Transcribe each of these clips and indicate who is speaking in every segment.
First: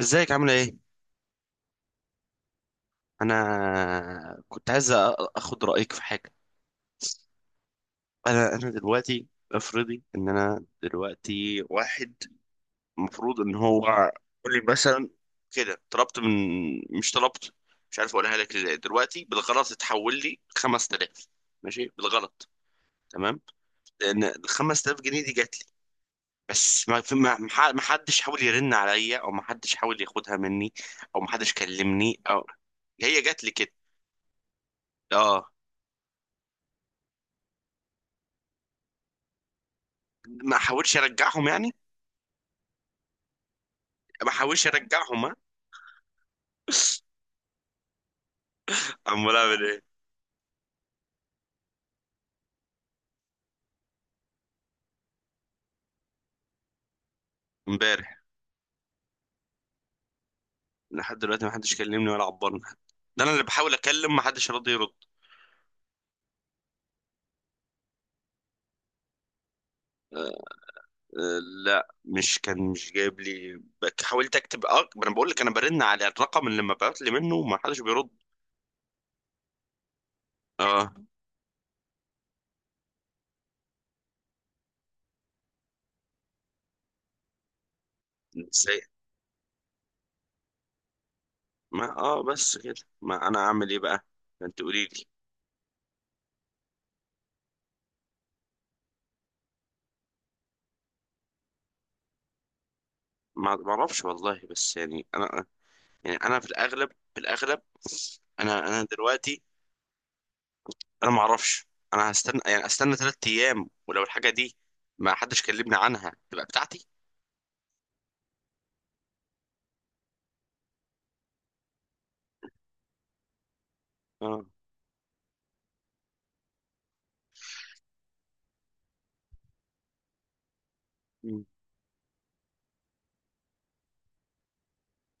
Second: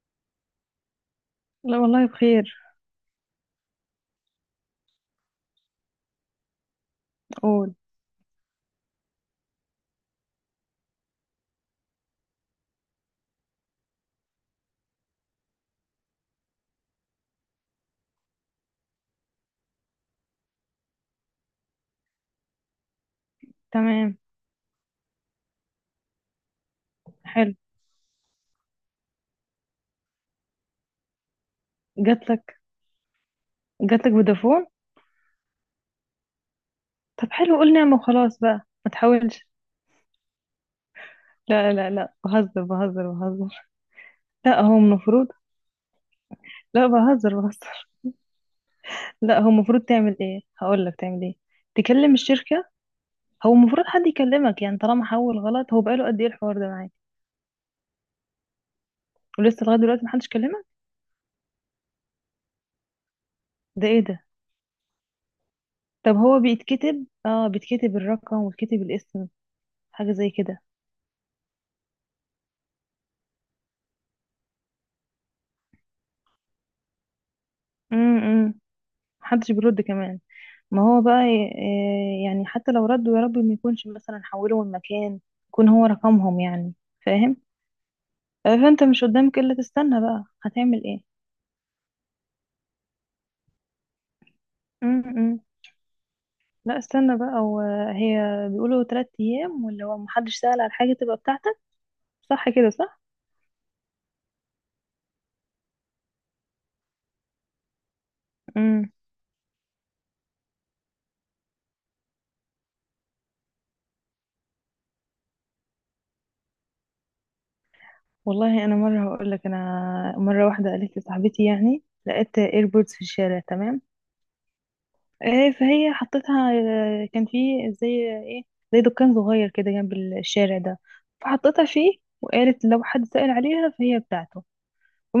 Speaker 1: ازيك؟ عامله ايه؟
Speaker 2: لا والله بخير.
Speaker 1: انا كنت عايز اخد رايك في حاجه.
Speaker 2: قول.
Speaker 1: انا دلوقتي افرضي ان انا دلوقتي واحد. المفروض ان هو يقول لي مثلا كده، طلبت من، مش طلبت، مش عارف اقولها لك ازاي. دلوقتي بالغلط اتحول لي 5000، ماشي، بالغلط، تمام.
Speaker 2: تمام.
Speaker 1: لان ال 5000 جنيه دي جات لي بس ما في- ما
Speaker 2: حلو.
Speaker 1: ما- ما حدش حاول يرن عليا، او ما حدش حاول ياخدها مني، او ما حدش كلمني، او
Speaker 2: جاتلك.
Speaker 1: هي جات لي كده.
Speaker 2: جاتلك فودافون؟
Speaker 1: اه،
Speaker 2: طب حلو، قول نعمة وخلاص بقى. ما تحاولش.
Speaker 1: ما احاولش ارجعهم يعني؟
Speaker 2: لا لا لا، بهزر بهزر بهزر.
Speaker 1: ما
Speaker 2: لا
Speaker 1: احاولش
Speaker 2: هو
Speaker 1: ارجعهم،
Speaker 2: المفروض.
Speaker 1: ها؟
Speaker 2: لا بهزر بهزر.
Speaker 1: امال
Speaker 2: لا هو
Speaker 1: اعمل
Speaker 2: المفروض
Speaker 1: ايه؟
Speaker 2: تعمل ايه، هقول لك تعمل ايه. تكلم الشركة. هو المفروض حد يكلمك، يعني طالما حول غلط. هو بقاله قد ايه الحوار ده معاك؟
Speaker 1: امبارح،
Speaker 2: ولسه لغاية دلوقتي محدش كلمك؟
Speaker 1: لحد دلوقتي ما حدش كلمني ولا عبرني. ده انا اللي بحاول
Speaker 2: ده ايه
Speaker 1: اكلم، ما
Speaker 2: ده؟
Speaker 1: حدش راضي يرد.
Speaker 2: طب هو بيتكتب الرقم ويتكتب الاسم. حاجة
Speaker 1: أه،
Speaker 2: زي كده.
Speaker 1: أه. لا، مش جايب لي، حاولت اكتب. اه ما انا بقول لك انا برن على الرقم اللي مبعوت لي منه وما حدش بيرد.
Speaker 2: امم امم. محدش بيرد كمان. ما
Speaker 1: اه.
Speaker 2: هو بقى. يعني حتى لو ردوا، يا رب ما يكونش مثلا حولوا المكان. يكون هو رقمهم يعني. فاهم؟
Speaker 1: ازاي؟
Speaker 2: فانت مش قدامك الا تستنى بقى، هتعمل ايه؟
Speaker 1: ما بس كده. ما انا اعمل ايه بقى؟ ما انت قولي لي.
Speaker 2: امم لا، استنى بقى وهي. بيقولوا 3 ايام، واللي هو محدش سأل على حاجة تبقى بتاعتك. صح كده، صح.
Speaker 1: ما اعرفش والله، بس يعني انا، يعني انا في الاغلب، في الاغلب، انا
Speaker 2: امم
Speaker 1: دلوقتي، انا ما اعرفش. انا هستنى، يعني استنى ثلاث ايام، ولو الحاجه دي ما حدش كلمني عنها تبقى بتاعتي.
Speaker 2: والله انا مرة هقول لك، انا مرة واحدة قالت لي صاحبتي، يعني لقيت ايربودز في الشارع، تمام.
Speaker 1: اه.
Speaker 2: فهي حطيتها. كان فيه زي ايه، زي دكان صغير كده جنب الشارع ده،
Speaker 1: مم.
Speaker 2: فحطيتها فيه. وقالت لو حد سأل عليها فهي بتاعته.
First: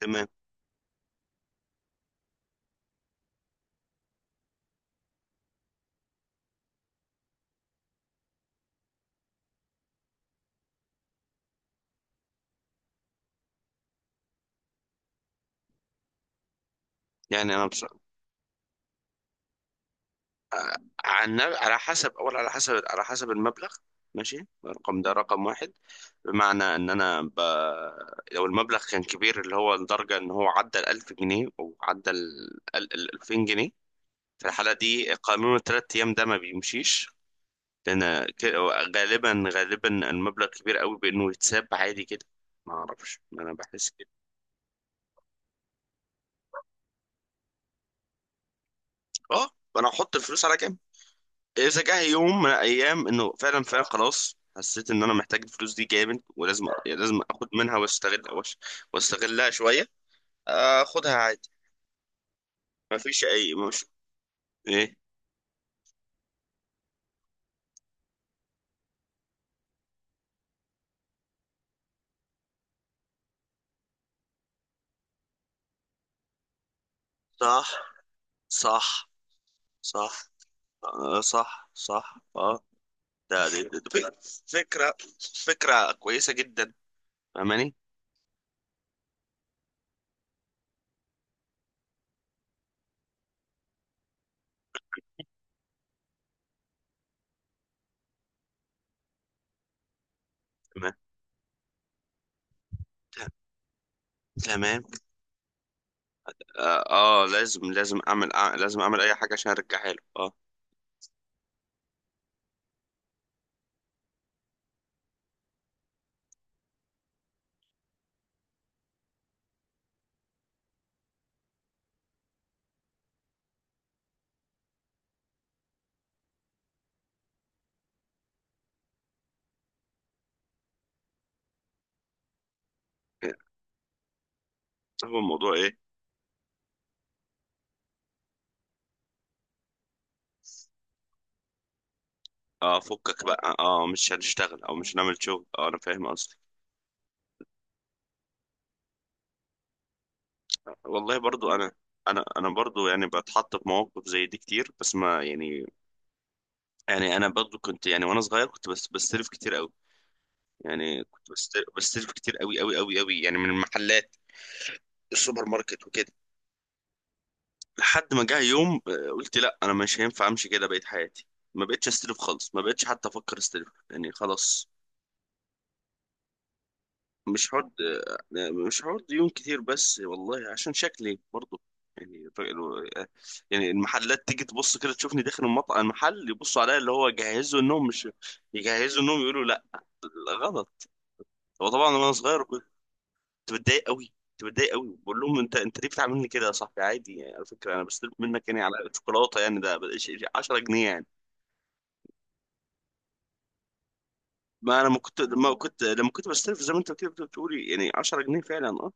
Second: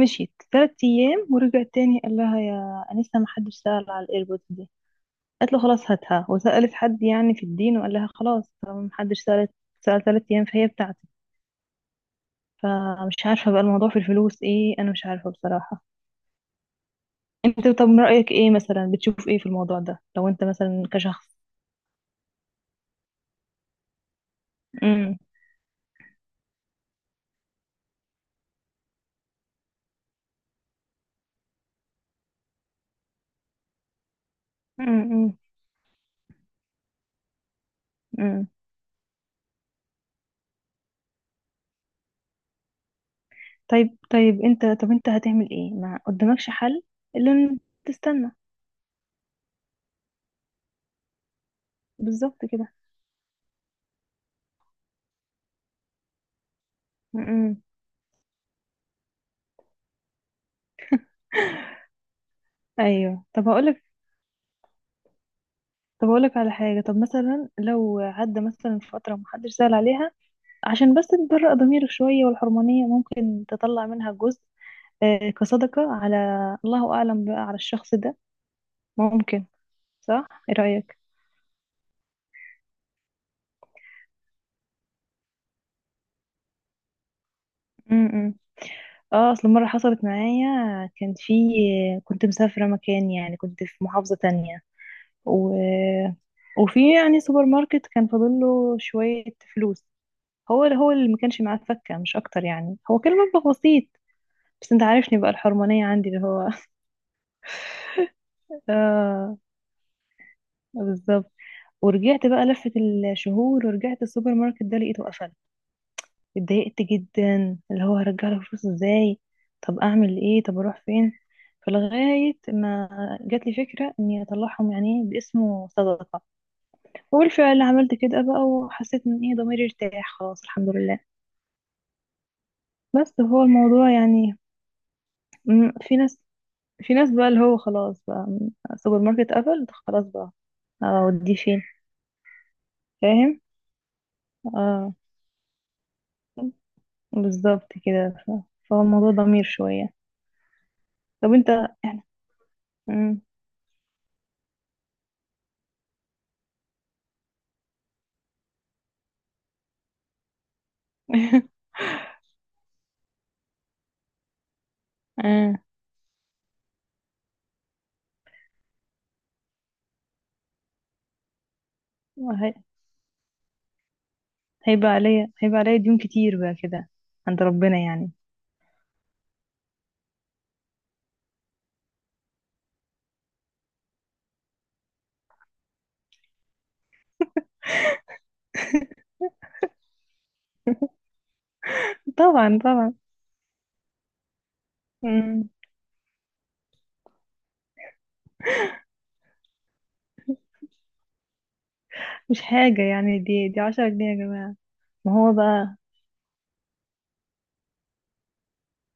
Speaker 1: تمام.
Speaker 2: 3 ايام ورجعت تاني. قال لها: يا انسه، ما حدش سأل على الايربودز دي. قالت له: خلاص هاتها. وسألت حد يعني في الدين، وقال لها: خلاص طالما ما حدش سأل 3 ايام فهي بتاعتي. فمش عارفه بقى الموضوع في الفلوس ايه، انا مش عارفه بصراحه.
Speaker 1: يعني انا
Speaker 2: انت طب من رأيك ايه، مثلا بتشوف ايه في الموضوع ده لو انت مثلا كشخص؟
Speaker 1: على حسب، اول على حسب، على حسب المبلغ. ماشي، الرقم ده
Speaker 2: امم
Speaker 1: رقم واحد، بمعنى ان انا لو المبلغ كان كبير اللي هو لدرجه ان هو عدى ال 1000 جنيه، او عدى 2000 جنيه، في الحاله
Speaker 2: امم
Speaker 1: دي
Speaker 2: امم
Speaker 1: قانون الثلاث ايام ده ما بيمشيش. لأن ك-
Speaker 2: إمم.
Speaker 1: غالبا غالبا المبلغ كبير قوي، بإنه يتساب عادي كده. ما أعرفش، ما أنا بحس
Speaker 2: طيب
Speaker 1: كده.
Speaker 2: طيب، انت طب انت هتعمل ايه؟ ما قدامكش حل الا ان تستنى.
Speaker 1: أه، أنا هحط الفلوس على جنب. إذا جه يوم
Speaker 2: بالظبط
Speaker 1: من
Speaker 2: كده.
Speaker 1: الأيام إنه فعلا فعلا خلاص حسيت إن أنا محتاج الفلوس دي جامد، ولازم لازم آخد
Speaker 2: م-م.
Speaker 1: منها، واستغل واستغلها شوية، آخدها عادي. ما فيش
Speaker 2: ايوه، طب
Speaker 1: أي
Speaker 2: هقولك.
Speaker 1: مش، إيه.
Speaker 2: طب هقولك على حاجه، طب مثلا لو عدى مثلا فتره محدش سأل عليها، عشان بس تبرأ ضميرك شويه، والحرمانيه ممكن تطلع منها جزء كصدقه على الله اعلم بقى على
Speaker 1: صح،
Speaker 2: الشخص ده.
Speaker 1: صح،
Speaker 2: ممكن.
Speaker 1: صح.
Speaker 2: صح، ايه رأيك؟
Speaker 1: آه، صح، صح، أه. ده دي دي- دي فك- فكرة. فكرة كويسة جدا، فاهماني؟
Speaker 2: م-م. اه، اصل مره حصلت معايا. كان في. كنت مسافره مكان، يعني كنت في محافظه تانية. و... وفي يعني سوبر ماركت كان فاضل له شوية فلوس. هو
Speaker 1: تمام،
Speaker 2: اللي ما كانش معاه فكة، مش أكتر، يعني هو كان مبلغ بسيط. بس
Speaker 1: تمام.
Speaker 2: أنت عارفني بقى الحرمانية عندي اللي هو
Speaker 1: اه لازم لازم اعمل، لازم اعمل اي حاجه
Speaker 2: آه.
Speaker 1: عشان ارجعها له، اه.
Speaker 2: بالظبط. ورجعت بقى لفة الشهور ورجعت السوبر ماركت ده لقيته قفل. اتضايقت جدا، اللي هو هرجع له فلوس ازاي؟ طب اعمل ايه؟ طب اروح فين؟ فلغاية ما جات لي فكرة اني اطلعهم يعني باسمه صدقة. وبالفعل عملت كده بقى، وحسيت ان ايه ضميري ارتاح، خلاص الحمد لله. بس هو الموضوع يعني.
Speaker 1: هو الموضوع ايه؟
Speaker 2: في ناس. في ناس بقى اللي هو خلاص بقى، سوبر ماركت قفل خلاص بقى، اوديه فين؟
Speaker 1: اه فكك
Speaker 2: فاهم.
Speaker 1: بقى، مش هنشتغل، او مش
Speaker 2: اه.
Speaker 1: هنعمل شغل، انا فاهم قصدي.
Speaker 2: بالظبط كده فهو الموضوع ضمير شوية.
Speaker 1: والله
Speaker 2: طب انت،
Speaker 1: برضو انا،
Speaker 2: يعني.
Speaker 1: انا برضو يعني
Speaker 2: مم.
Speaker 1: بتحط في مواقف زي دي كتير، بس ما يعني، يعني انا برضو كنت، يعني وانا صغير كنت بس بستلف كتير قوي. يعني كنت بستلف كتير قوي قوي قوي قوي، يعني من المحلات السوبر
Speaker 2: آه.
Speaker 1: ماركت وكده. لحد ما جه يوم قلت لا، انا مش هينفع امشي كده بقيت حياتي. ما بقتش استلف خالص،
Speaker 2: وهي-
Speaker 1: ما بقتش حتى افكر استلف يعني خلاص.
Speaker 2: هيبقى عليا ديون كتير بقى كده، عند
Speaker 1: مش حوار.
Speaker 2: ربنا يعني.
Speaker 1: مش حوار ديون كتير، بس والله عشان شكلي برضه. يعني ف- يعني المحلات تيجي تبص كده تشوفني داخل المطعم المحل، يبصوا عليا اللي هو جهزوا انهم مش، يجهزوا انهم يقولوا لا. غلط. هو طبعا وانا صغير
Speaker 2: طبعا
Speaker 1: كنت
Speaker 2: طبعا.
Speaker 1: بتضايق قوي، كنت بتضايق قوي بقول لهم،
Speaker 2: مم.
Speaker 1: انت ليه بتعاملني كده يا صاحبي؟ عادي يعني، على فكره انا بستلف منك يعني على شوكولاته، يعني ده 10 جنيه يعني.
Speaker 2: مش حاجة يعني دي 10 جنيه يا جماعة.
Speaker 1: ما انا ما
Speaker 2: ما
Speaker 1: كنت،
Speaker 2: هو
Speaker 1: لما
Speaker 2: بقى.
Speaker 1: كنت لما كنت بستلف زي ما انت كده بتقولي يعني 10 جنيه فعلا، اه.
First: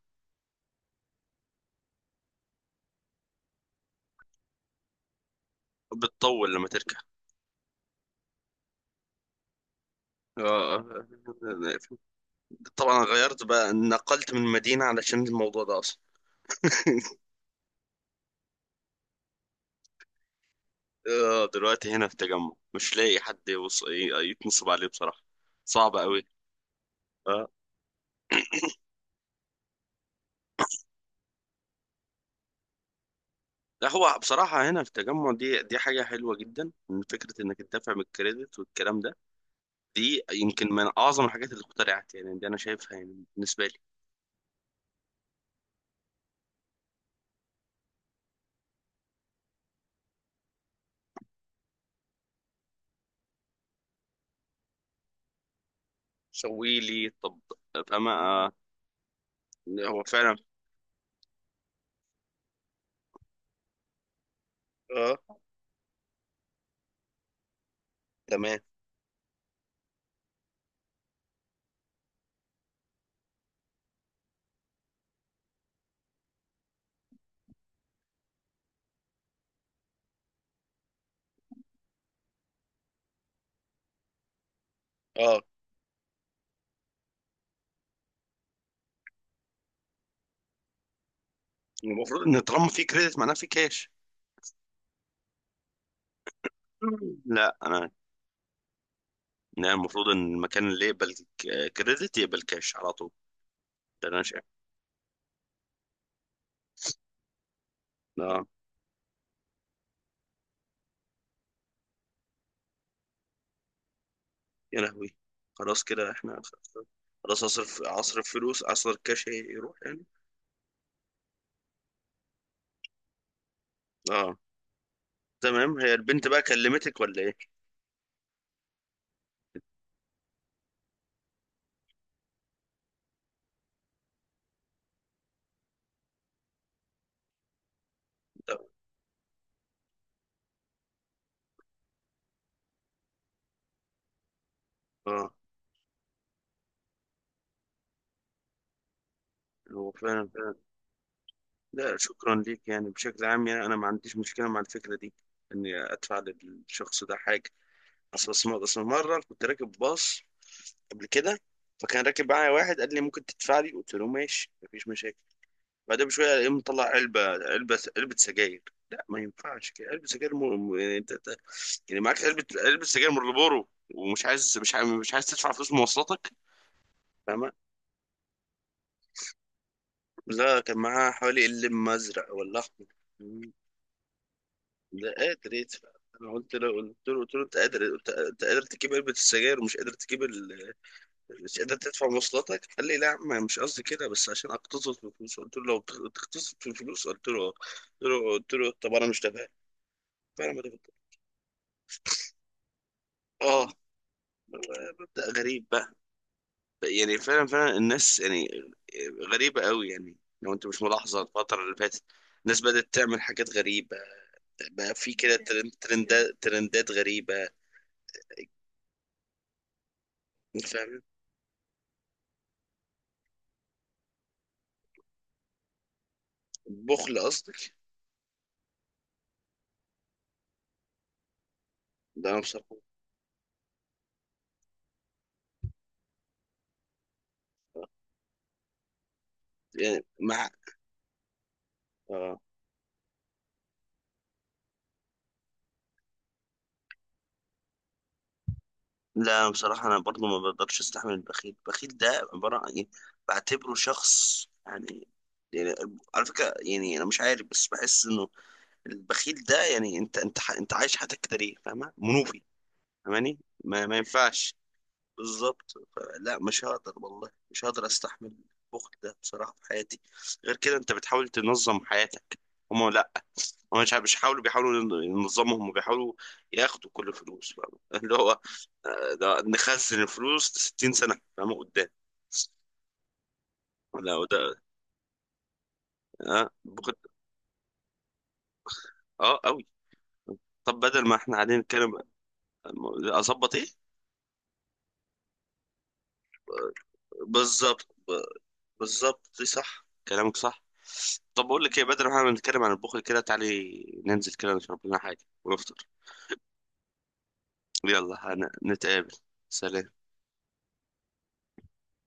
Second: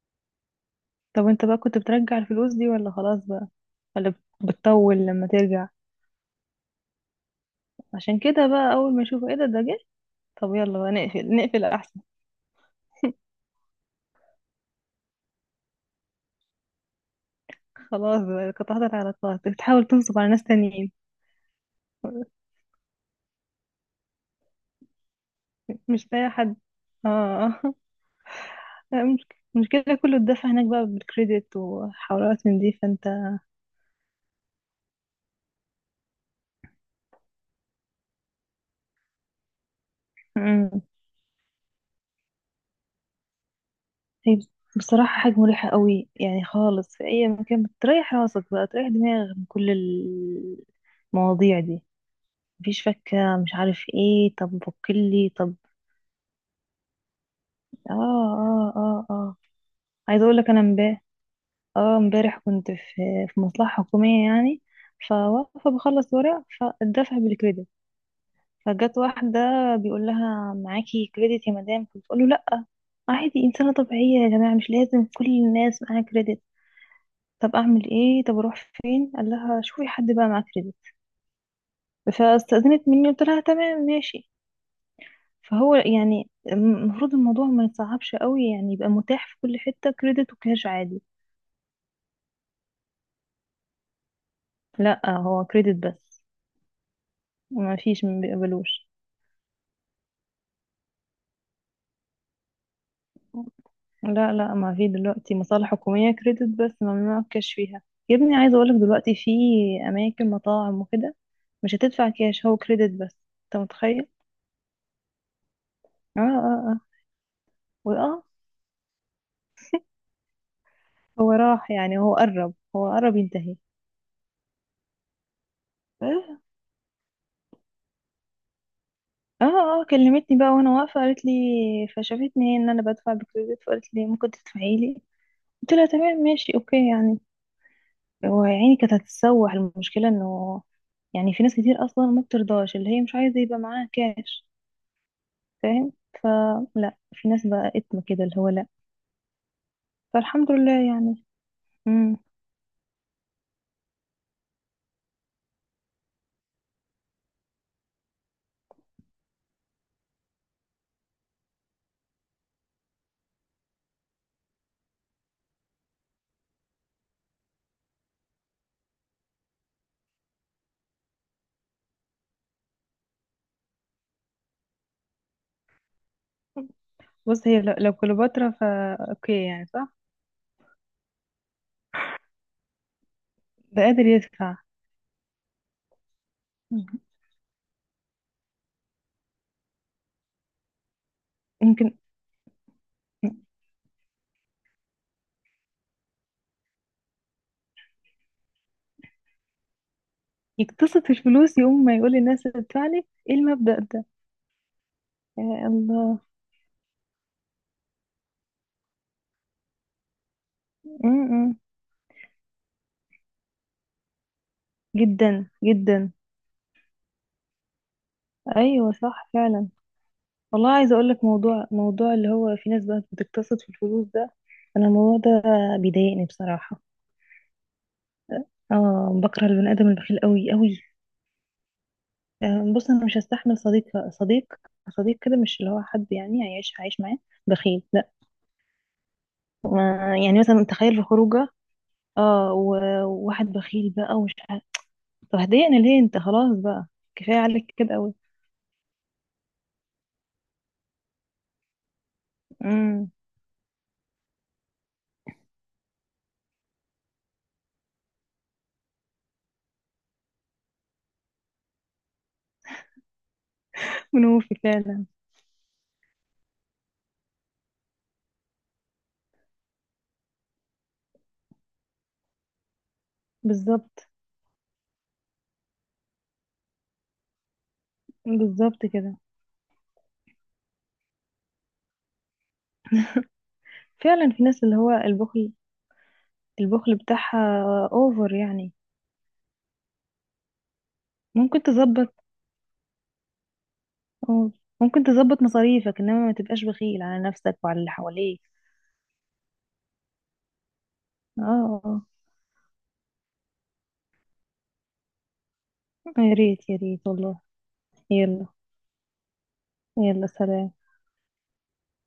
Speaker 2: طب انت بقى كنت بترجع الفلوس دي ولا خلاص بقى؟ ولا بتطول لما ترجع؟
Speaker 1: بتطول لما تركب.
Speaker 2: عشان كده بقى اول ما يشوفوا ايه ده، ده جه. طب يلا
Speaker 1: آه،
Speaker 2: بقى نقفل احسن.
Speaker 1: طبعا غيرت بقى، نقلت من مدينة علشان الموضوع ده أصلا.
Speaker 2: خلاص بقى قطعت العلاقات، بتحاول تنصب على ناس تانيين؟
Speaker 1: دلوقتي هنا في التجمع مش لاقي حد يتنصب عليه بصراحة. صعب
Speaker 2: مش
Speaker 1: قوي.
Speaker 2: لاقي حد.
Speaker 1: اه.
Speaker 2: اه مش- المشكلة كله اتدفع هناك بقى بالكريدت وحوارات من دي، فانت.
Speaker 1: لا، هو بصراحة هنا في التجمع دي حاجة حلوة جدا، إن فكرة إنك تدافع من الكريدت والكلام ده، دي يمكن
Speaker 2: مم.
Speaker 1: من أعظم الحاجات اللي اخترعت. يعني دي أنا شايفها يعني بالنسبة لي.
Speaker 2: هي بصراحة حاجة مريحة قوي يعني خالص، في اي مكان بتريح راسك بقى، تريح دماغك من كل المواضيع دي. مفيش فكة، مش عارف ايه، طب وكلي طب.
Speaker 1: سوي لي طب.
Speaker 2: اه
Speaker 1: فما آه،
Speaker 2: اه اه اه.
Speaker 1: هو
Speaker 2: عايزة
Speaker 1: فعلا.
Speaker 2: اقول لك انا امبارح. اه، امبارح كنت في، في مصلحة حكومية يعني.
Speaker 1: اه،
Speaker 2: فواقفة بخلص ورق، فالدفع بالكريدت.
Speaker 1: تمام،
Speaker 2: فجت واحدة. بيقول لها: معاكي كريدت يا مدام؟ فبتقول له: لا. عادي، إنسانة طبيعية يا جماعة، مش لازم كل الناس معاها كريدت. طب أعمل إيه؟ طب أروح فين؟ قال لها: شوفي حد بقى معاه كريدت. فاستأذنت مني، قلت لها: تمام ماشي.
Speaker 1: اه.
Speaker 2: فهو يعني المفروض الموضوع ما يتصعبش قوي، يعني يبقى متاح في كل حتة كريدت وكاش عادي.
Speaker 1: المفروض إن طالما في كريدت معناه في كاش.
Speaker 2: لا هو كريدت بس.
Speaker 1: لا
Speaker 2: ما
Speaker 1: انا.
Speaker 2: فيش، ما بيقبلوش.
Speaker 1: أنا المفروض ان المكان اللي يقبل كريدت يقبل كاش على طول. ده انا
Speaker 2: لا
Speaker 1: شايف.
Speaker 2: لا، ما في دلوقتي مصالح حكومية كريدت بس، ممنوع الكاش فيها. يا ابني
Speaker 1: اه،
Speaker 2: عايزة اقولك دلوقتي في اماكن مطاعم وكده، مش هتدفع كاش، هو كريدت بس. انت متخيل؟
Speaker 1: يا لهوي! خلاص كده
Speaker 2: اه
Speaker 1: احنا،
Speaker 2: اه اه.
Speaker 1: خلاص، اصرف
Speaker 2: واه.
Speaker 1: اصرف فلوس، اصرف كاش، يروح يعني.
Speaker 2: هو راح يعني، هو قرب ينتهي.
Speaker 1: اه. تمام، هي البنت بقى كلمتك ولا ايه؟
Speaker 2: اه. اه كلمتني بقى وانا واقفه، قالت لي. فشافتني هي ان انا بدفع بكريدت، فقالت لي: ممكن تدفعي لي؟ قلت لها: تمام ماشي، اوكي يعني. هو يا
Speaker 1: لا.
Speaker 2: عيني كانت هتتسوح المشكله، انه يعني في ناس كتير اصلا ما بترضاش، اللي هي مش عايزه يبقى معاها كاش،
Speaker 1: اه.
Speaker 2: فاهم. فلا، في ناس بقى اتم كده اللي هو لا.
Speaker 1: هو فعلا
Speaker 2: فالحمد
Speaker 1: فعلا.
Speaker 2: لله يعني.
Speaker 1: لا
Speaker 2: امم
Speaker 1: شكرا ليك، يعني بشكل عام يعني انا ما عنديش مشكله مع الفكره دي، اني ادفع للشخص ده حاجه. اصل اصل أصل مره كنت راكب باص قبل كده، فكان راكب معايا واحد قال لي ممكن تدفع لي؟ قلت له ماشي، مفيش مشاكل. بعدها بشوية يقوم مطلع علبة سجاير. لا ما ينفعش كده، علبة سجاير، يعني يعني معاك علبة سجاير مارلبورو، ومش عايز مش عايز مش عايز تدفع فلوس مواصلاتك،
Speaker 2: بص،
Speaker 1: فاهمة؟
Speaker 2: هي لو كليوباترا فا اوكي يعني، صح.
Speaker 1: ده كان معاه حوالي اللم أزرق ولا أحمر.
Speaker 2: ده قادر يدفع.
Speaker 1: لا، قادر يدفع. أنا
Speaker 2: مم.
Speaker 1: قلت له أنت قادر، أنت قادر تجيب علبة السجاير ومش قادر تجيب مش قادر
Speaker 2: يمكن
Speaker 1: تدفع مواصلاتك. قال لي لا يا عم مش قصدي كده، بس عشان أقتصد في الفلوس. قلت له لو بتقتصد في الفلوس، قلت له قلت له طب أنا مش تابع. فأنا ما تابعت.
Speaker 2: يقتصد في الفلوس يقوم ما يقول للناس ادفع لي، ايه
Speaker 1: اه،
Speaker 2: المبدأ ده؟
Speaker 1: مبدأ غريب
Speaker 2: يا
Speaker 1: بقى.
Speaker 2: الله.
Speaker 1: يعني فعلا فعلا الناس يعني غريبة قوي يعني. لو انت مش ملاحظة
Speaker 2: امم
Speaker 1: الفترة اللي فاتت، الناس بدأت تعمل حاجات غريبة. بقى في كده
Speaker 2: جدا جدا.
Speaker 1: ترندات غريبة.
Speaker 2: ايوه صح فعلا.
Speaker 1: انت
Speaker 2: والله عايزه
Speaker 1: فاهم؟
Speaker 2: اقول لك موضوع اللي هو في ناس بقى بتقتصد في الفلوس ده، انا الموضوع ده بيضايقني بصراحه.
Speaker 1: بخل قصدك؟
Speaker 2: اه، بكره البني ادم البخيل قوي قوي.
Speaker 1: ده انا بصراحة،
Speaker 2: آه بص، انا مش هستحمل صديق صديق، صديق كده، مش اللي هو حد يعني عايش معاه بخيل لا.
Speaker 1: يعني
Speaker 2: ما يعني
Speaker 1: مع،
Speaker 2: مثلا تخيل في خروجه،
Speaker 1: اه.
Speaker 2: اه، وواحد بخيل بقى ومش عارف. طب هتضايقني ليه انت؟ خلاص بقى، كفايه عليك كده قوي.
Speaker 1: لا، أنا بصراحة انا برضو ما بقدرش استحمل البخيل. البخيل ده عبارة عن يعني،
Speaker 2: امم
Speaker 1: بعتبره شخص يعني، يعني، على فكرة يعني انا مش عارف بس بحس انه البخيل ده يعني، انت انت عايش حياتك كده ليه؟ فاهمه، منوفي. فاهماني؟ ما ينفعش.
Speaker 2: منوفي فعلا.
Speaker 1: بالظبط. لا مش هقدر والله، مش هقدر استحمل البخل ده بصراحه في حياتي. غير كده انت بتحاول تنظم حياتك، هما لا. هما مش
Speaker 2: بالظبط.
Speaker 1: مش بيحاولوا ينظمهم، وبيحاولوا ياخدوا كل فلوس، فاهمة؟ اللي هو
Speaker 2: بالظبط كده،
Speaker 1: ده نخزن الفلوس 60 سنه فاهمه قدام. لا
Speaker 2: فعلا في
Speaker 1: وده،
Speaker 2: ناس اللي هو البخل،
Speaker 1: اه بخل.
Speaker 2: البخل بتاعها اوفر يعني.
Speaker 1: اه قوي. طب بدل ما احنا قاعدين
Speaker 2: ممكن
Speaker 1: نتكلم،
Speaker 2: تظبط.
Speaker 1: اظبط ايه؟
Speaker 2: اه. ممكن تظبط مصاريفك، انما ما تبقاش بخيل على نفسك وعلى
Speaker 1: بالظبط،
Speaker 2: اللي حواليك.
Speaker 1: بالظبط دي صح كلامك صح.
Speaker 2: اه.
Speaker 1: طب بقول لك ايه،
Speaker 2: آه.
Speaker 1: بدل ما احنا بنتكلم عن البخل كده، تعالي ننزل كده نشرب لنا حاجه ونفطر.
Speaker 2: يا ريت يا ريت والله.
Speaker 1: يلا
Speaker 2: يلا.
Speaker 1: نتقابل. سلام.
Speaker 2: يلا سلام.